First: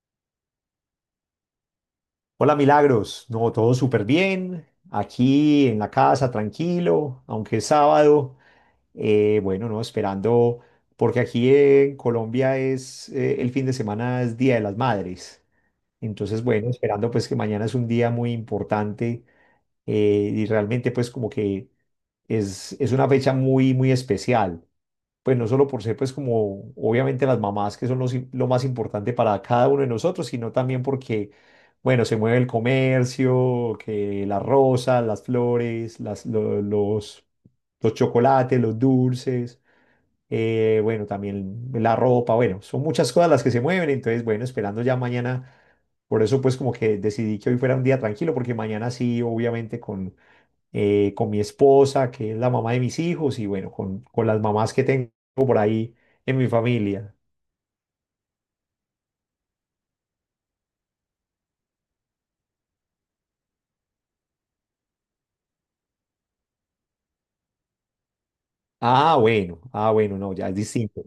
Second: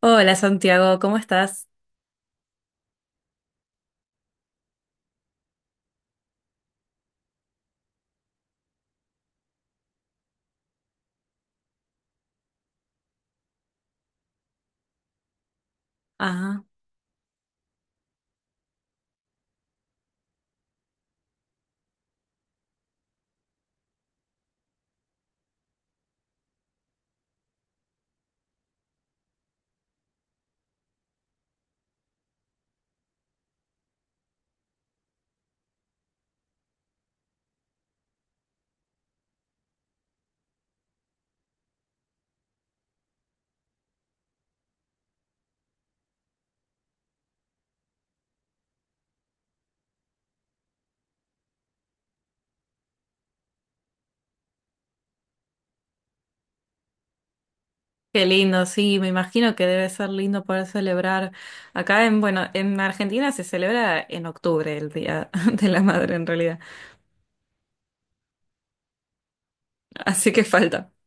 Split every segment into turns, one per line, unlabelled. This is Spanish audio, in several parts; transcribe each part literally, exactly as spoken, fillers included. Hola Santiago, ¿cómo estás?
Hola Milagros, no, todo súper bien, aquí en la casa, tranquilo, aunque es sábado, eh, bueno, no, esperando, porque aquí en Colombia es, eh, el fin de semana es Día de las Madres, entonces
Ah,
bueno, esperando pues que mañana es un día muy importante. Eh, y realmente pues como que es, es una fecha muy, muy especial, pues no solo por ser, pues como obviamente las mamás, que son los im- lo más importante para cada uno de nosotros, sino también porque, bueno, se mueve el comercio, que las rosas, las flores, las, lo- los, los chocolates, los dulces, eh, bueno, también la ropa, bueno, son muchas cosas las que se mueven. Entonces, bueno, esperando ya mañana. Por eso pues como que decidí que hoy fuera un día tranquilo, porque mañana sí, obviamente con eh, con mi esposa, que es la mamá de mis hijos, y bueno, con, con las mamás que tengo por ahí en mi familia.
qué lindo, sí, me imagino que debe ser lindo poder celebrar. Acá en, bueno, en Argentina se celebra en octubre el Día de la Madre en realidad,
Ah, bueno, ah, bueno,
así
no,
que
ya es
falta.
distinto.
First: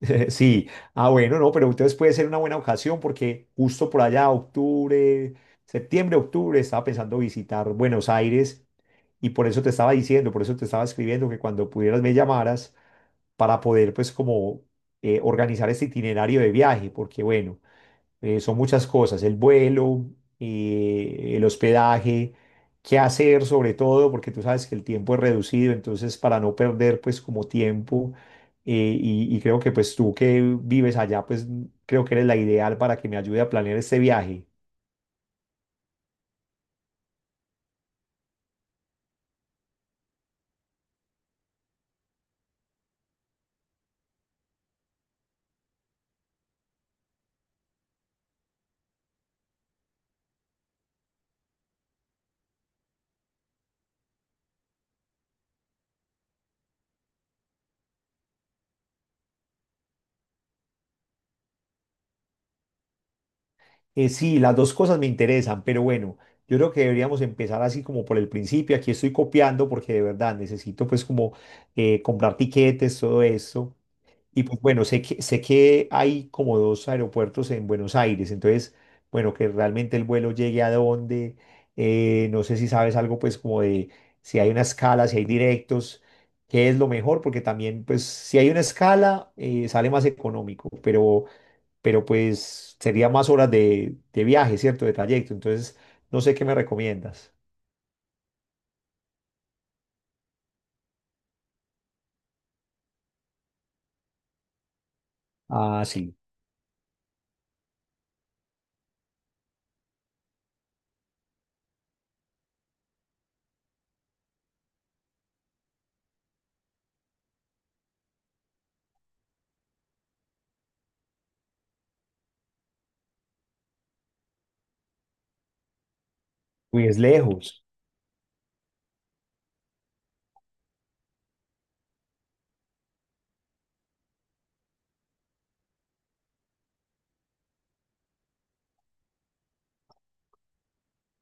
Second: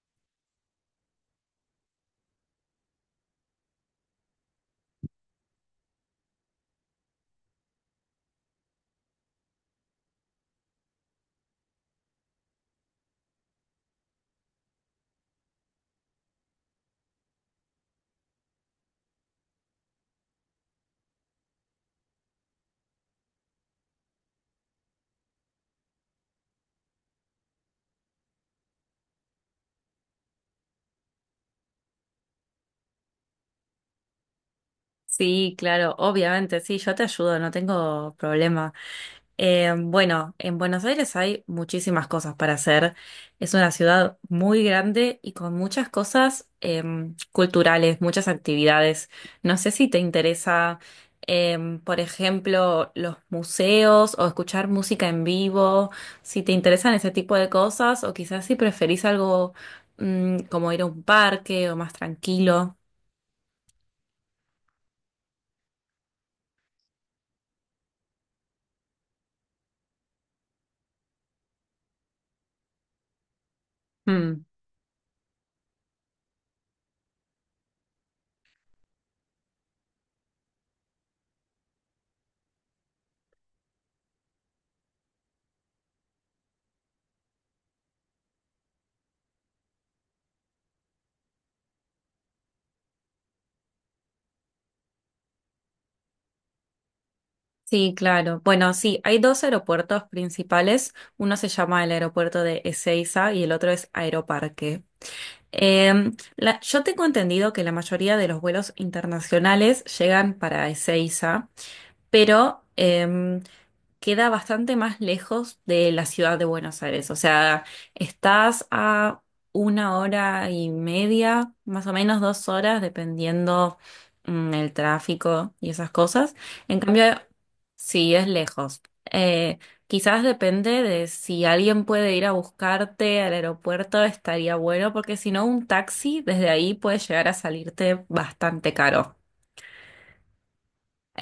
Sí, ah, bueno, no, pero entonces puede ser una buena ocasión porque justo por allá, octubre, septiembre, octubre, estaba pensando visitar Buenos Aires, y por eso te estaba diciendo, por eso te estaba escribiendo que cuando pudieras me llamaras para poder pues como eh, organizar este itinerario de viaje, porque bueno, eh, son muchas cosas, el vuelo, eh, el hospedaje, qué hacer sobre todo, porque tú sabes que el tiempo es reducido, entonces para no perder pues como tiempo, eh, y, y creo que pues tú que vives allá, pues creo que eres la ideal para que me ayude a planear este viaje.
Sí, claro, obviamente, sí, yo te ayudo, no tengo problema. Eh, bueno, en Buenos Aires hay muchísimas cosas para hacer. Es una ciudad muy grande y con muchas cosas em, culturales, muchas actividades. No sé si te interesa, em, por ejemplo, los museos o escuchar música en vivo, si te interesan ese tipo de cosas o quizás si preferís algo mm, como ir a un parque o más tranquilo.
Eh, sí, las dos cosas me interesan, pero bueno, yo creo que deberíamos empezar así como por el principio. Aquí estoy copiando porque de verdad necesito pues como eh, comprar tiquetes, todo esto. Y pues bueno, sé que, sé que hay como dos aeropuertos en Buenos Aires, entonces, bueno, que realmente el vuelo llegue a dónde. Eh, no sé si sabes algo pues como de si hay una escala, si hay directos, qué es lo mejor, porque también pues si hay una escala eh, sale más económico, pero, pero pues sería más horas de, de viaje, ¿cierto? De trayecto, entonces no sé qué me recomiendas.
Sí, claro. Bueno, sí, hay dos aeropuertos principales. Uno se llama el aeropuerto de Ezeiza y el otro es Aeroparque.
Ah,
Eh,
sí,
la- yo tengo entendido que la mayoría de los vuelos internacionales llegan para Ezeiza, pero em, queda bastante más lejos de la ciudad de Buenos Aires. O sea, estás a una hora y media, más o menos dos horas, dependiendo mm, el tráfico y esas cosas. En
uy, es
cambio,
lejos.
sí es lejos. Eh, quizás depende de si alguien puede ir a buscarte al aeropuerto, estaría bueno, porque si no, un taxi desde ahí puede llegar a salirte bastante caro.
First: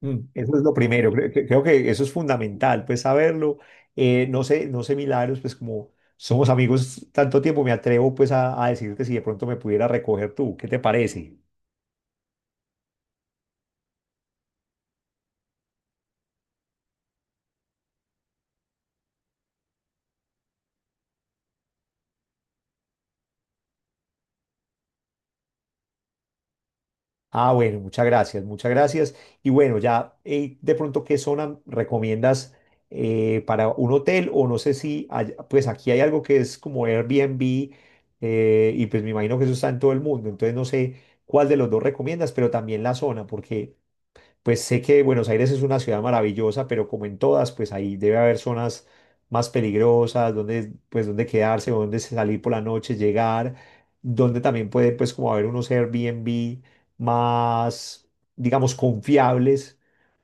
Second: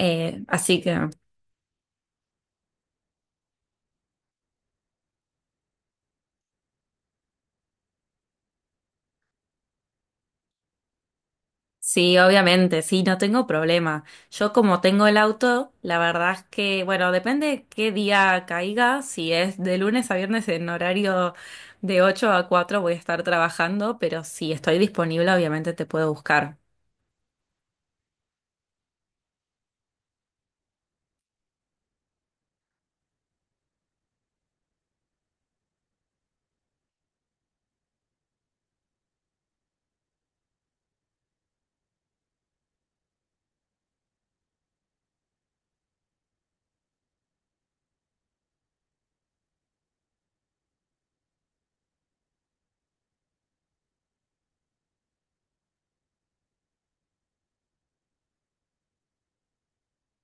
Mm. Eso es lo
así que.
primero, creo, que creo que eso es fundamental, pues saberlo. Eh, no sé, no sé, Milagros, pues como somos amigos tanto tiempo, me atrevo pues a, a decirte si de pronto me pudiera recoger tú, ¿qué te parece?
Sí, obviamente, sí, no tengo problema. Yo como tengo el auto, la verdad es que, bueno, depende qué día caiga, si es de lunes a viernes en horario de ocho a cuatro voy a estar trabajando, pero si estoy disponible, obviamente te puedo buscar.
Ah, bueno, muchas gracias, muchas gracias. Y bueno, ya eh, de pronto, ¿qué zona recomiendas eh, para un hotel? O no sé si, hay- pues aquí hay algo que es como Airbnb, eh, y pues me imagino que eso está en todo el mundo, entonces no sé cuál de los dos recomiendas, pero también la zona, porque… Pues sé que Buenos Aires es una ciudad maravillosa, pero como en todas, pues ahí debe haber zonas más peligrosas, donde, pues, donde quedarse, o donde salir por la noche, llegar, donde también puede, pues, como haber unos Airbnb más, digamos, confiables,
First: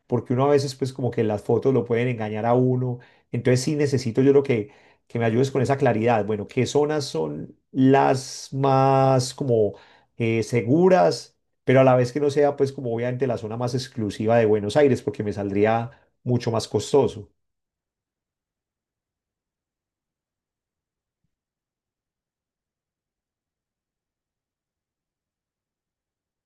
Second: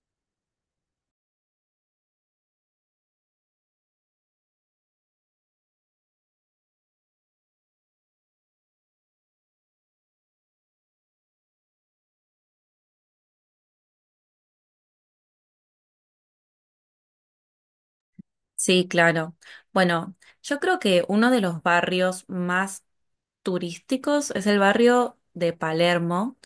porque uno a veces pues como que las fotos lo pueden engañar a uno. Entonces sí necesito yo lo que, que me ayudes con esa claridad. Bueno, ¿qué zonas son las más como eh, seguras, pero a la vez que no sea pues como obviamente la zona más exclusiva de Buenos Aires, porque me saldría mucho más costoso?
Sí, claro. Bueno, yo creo que uno de los barrios más turísticos es el barrio de Palermo.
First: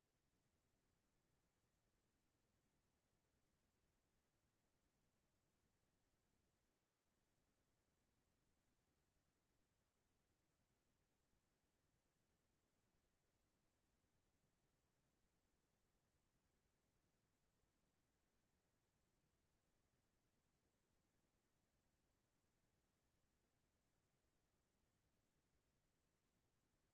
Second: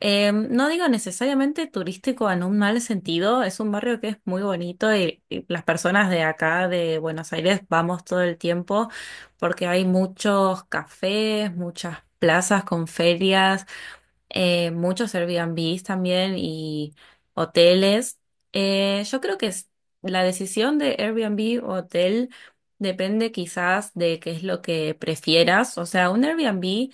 Eh, no digo necesariamente turístico en un mal sentido, es un barrio que es muy bonito y, y las personas de acá de Buenos Aires vamos todo el tiempo porque hay muchos cafés, muchas plazas con ferias, eh, muchos Airbnbs también y hoteles. Eh, yo creo que es- La decisión de Airbnb o hotel depende quizás de qué es lo que prefieras. O sea, un Airbnb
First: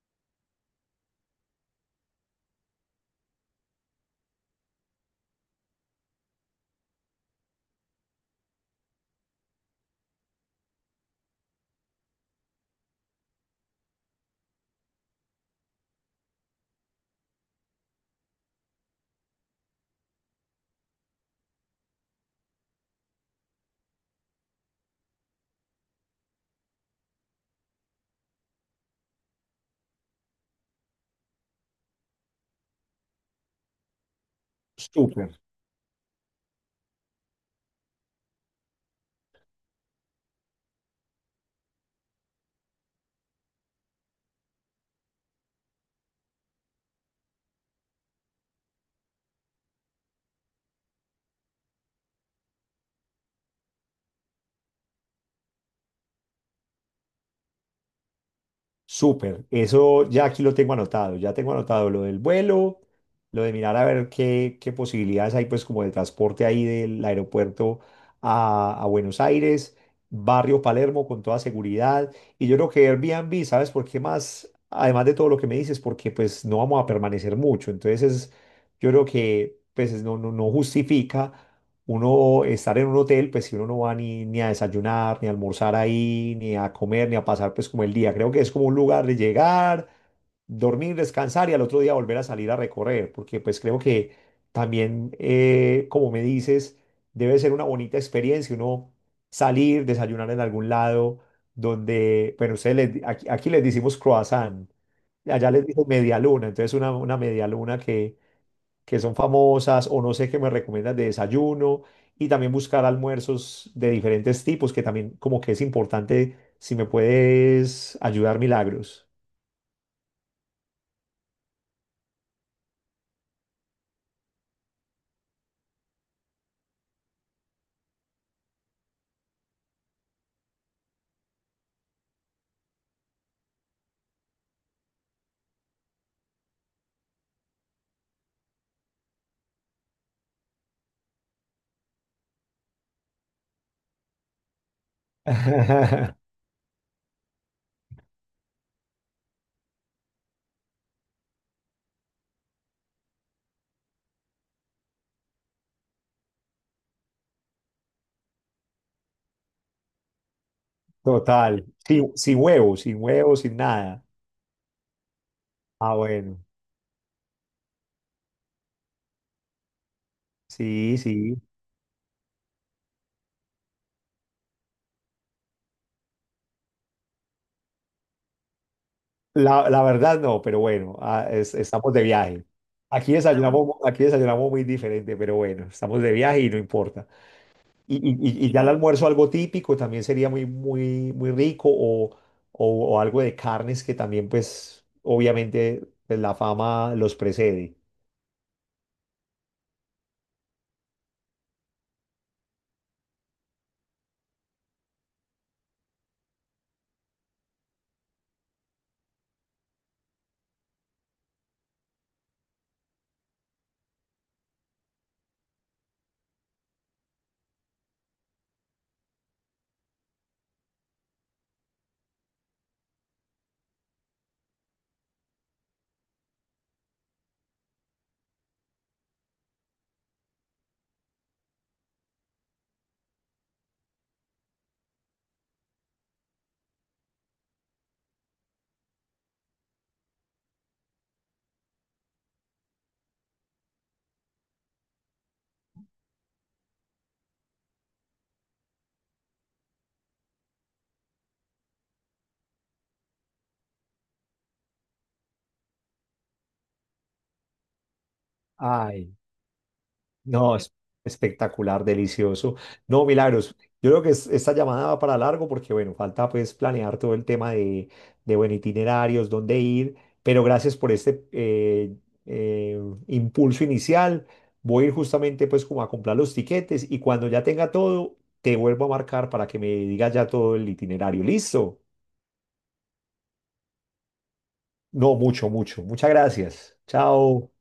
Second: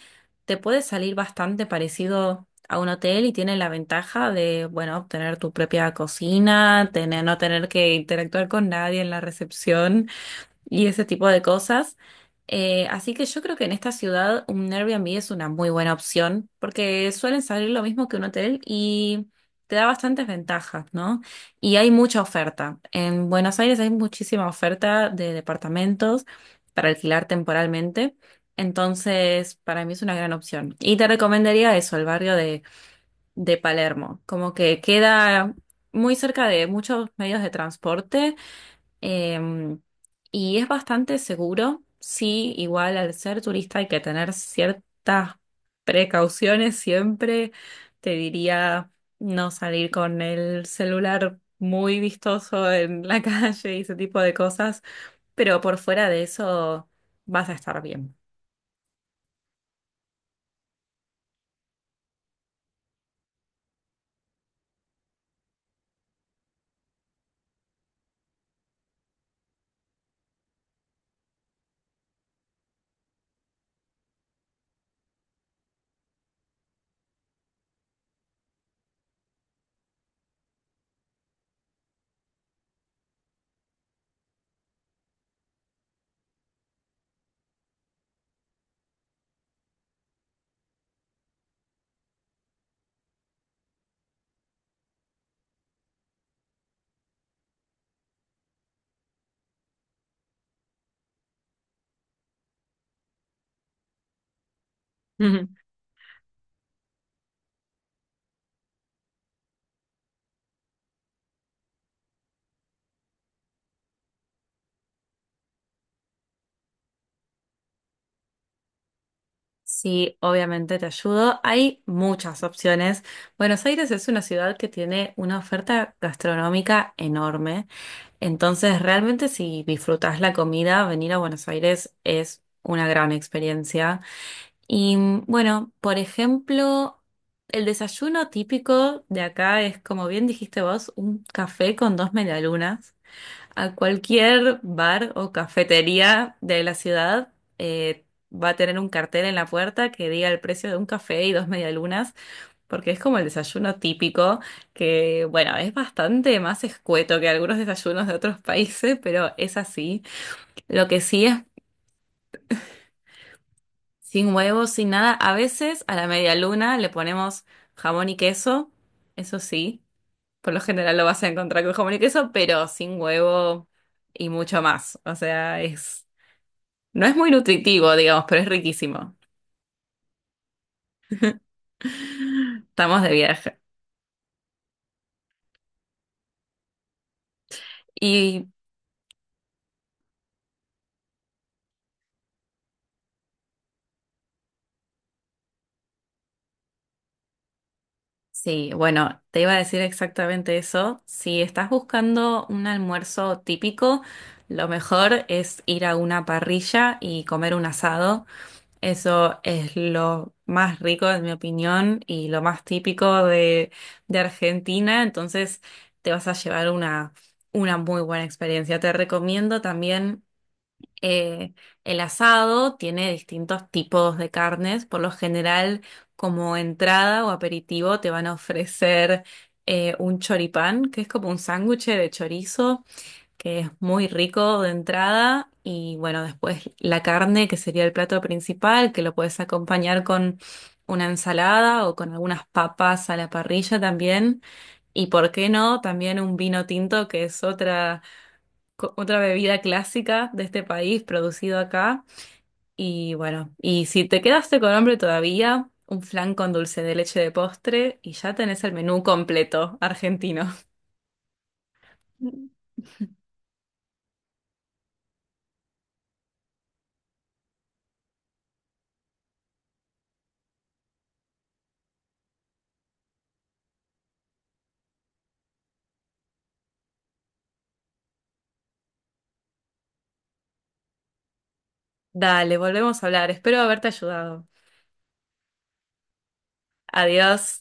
te puede salir bastante parecido a un hotel y tiene la ventaja de, bueno, obtener tu propia cocina, tener, no tener que interactuar con nadie en la recepción y ese tipo de cosas. Eh, así que yo creo que en esta ciudad un Airbnb es una muy buena opción porque suelen salir lo mismo que un hotel y te da bastantes ventajas, ¿no? Y hay mucha oferta. En Buenos Aires hay muchísima oferta de departamentos para alquilar temporalmente. Entonces, para mí es una gran opción. Y te recomendaría eso, el barrio de, de Palermo. Como que
Súper.
queda muy cerca de muchos medios de transporte. Em, y es bastante seguro, sí, igual al ser turista hay que tener ciertas precauciones siempre. Te diría no salir con el celular muy vistoso en la calle y ese tipo de cosas, pero por fuera de eso vas a estar bien.
Súper, eso ya aquí lo tengo anotado, ya tengo anotado lo del vuelo, lo de mirar a ver qué, qué posibilidades hay pues como de transporte ahí del aeropuerto a, a Buenos Aires, barrio Palermo con toda seguridad. Y yo creo que Airbnb, ¿sabes por qué más? Además de todo lo que me dices, porque pues no no no no vamos a permanecer mucho. Entonces es, yo creo que pues es- no, no, no justifica uno estar en un hotel, pues si uno no va ni, ni a desayunar, ni a almorzar ahí, ni a comer, ni a pasar pues como el día. Creo que es como un lugar de llegar, dormir, descansar y al otro día volver a salir a recorrer, porque pues creo que también, eh, como me dices, debe ser una bonita experiencia uno salir, desayunar en algún lado donde, bueno, ustedes les di- aquí, aquí les decimos croissant,
Ujú.
allá les dicen media luna, entonces una, una media luna que que son famosas, o no sé qué me recomiendas de desayuno, y también buscar almuerzos de diferentes tipos, que también como que es importante si me puedes ayudar, Milagros.
Sí, obviamente te ayudo. Hay muchas opciones. Buenos Aires es una ciudad que tiene una oferta gastronómica enorme. Entonces, realmente si disfrutas la comida, venir a Buenos Aires es una gran experiencia. Y mm, bueno, por ejemplo, el desayuno típico de acá es, como bien dijiste vos, un café con dos medialunas. A cualquier bar o cafetería de la ciudad eh, va a tener un cartel en la puerta que diga el precio de un café y dos medialunas. Porque es como el desayuno típico, que bueno, es bastante más escueto que algunos desayunos de otros países, pero es así. Lo que sí es
Total, sin, sin huevos, sin huevos, sin nada.
sin huevos, sin nada. A veces a
Ah,
la media
bueno,
luna le ponemos jamón y queso, eso sí. Por lo general
sí,
lo vas a
sí.
encontrar con jamón y queso, pero sin huevo y mucho más. O sea, es, no es muy nutritivo, digamos, pero es riquísimo.
La, la verdad no, pero bueno, ah, es- estamos de viaje.
Estamos de
Aquí
viaje.
desayunamos, aquí desayunamos muy diferente, pero bueno, estamos de viaje y no importa. Y, y-
Y
y ya el almuerzo algo típico también sería muy, muy, muy rico, o o- o algo de carnes que también pues obviamente pues, la fama los precede.
sí, bueno, te iba a decir exactamente eso. Si estás buscando un almuerzo típico, lo mejor es ir a una parrilla y comer un asado. Eso es lo más rico, en mi opinión, y lo más típico de, de Argentina. Entonces, te vas a llevar una, una muy buena experiencia. Te recomiendo también eh, el asado tiene distintos tipos de carnes. Por lo general, como entrada o aperitivo, te van a ofrecer eh, un choripán, que es como un sándwich de chorizo, que es muy rico de entrada. Y bueno, después la carne, que sería el plato principal, que lo puedes acompañar con una ensalada o con algunas papas a la parrilla también. Y por qué no, también un vino tinto, que es otra co- otra bebida clásica de este país, producido acá. Y bueno, y si te quedaste con hambre todavía, un flan con dulce de leche de postre y ya tenés el menú
Ay.
completo argentino.
No, es espectacular, delicioso. No, Milagros, yo creo que es- esta llamada va para largo porque, bueno, falta pues planear todo el tema de, de bueno, itinerarios, dónde ir, pero gracias por este eh, eh, impulso inicial. Voy a ir justamente pues como a comprar los tiquetes y cuando ya tenga todo, te vuelvo a marcar para que me digas ya todo el itinerario. ¿Listo?
Dale, volvemos a hablar. Espero haberte ayudado.
No, mucho, mucho. Muchas gracias.
Adiós.
Chao.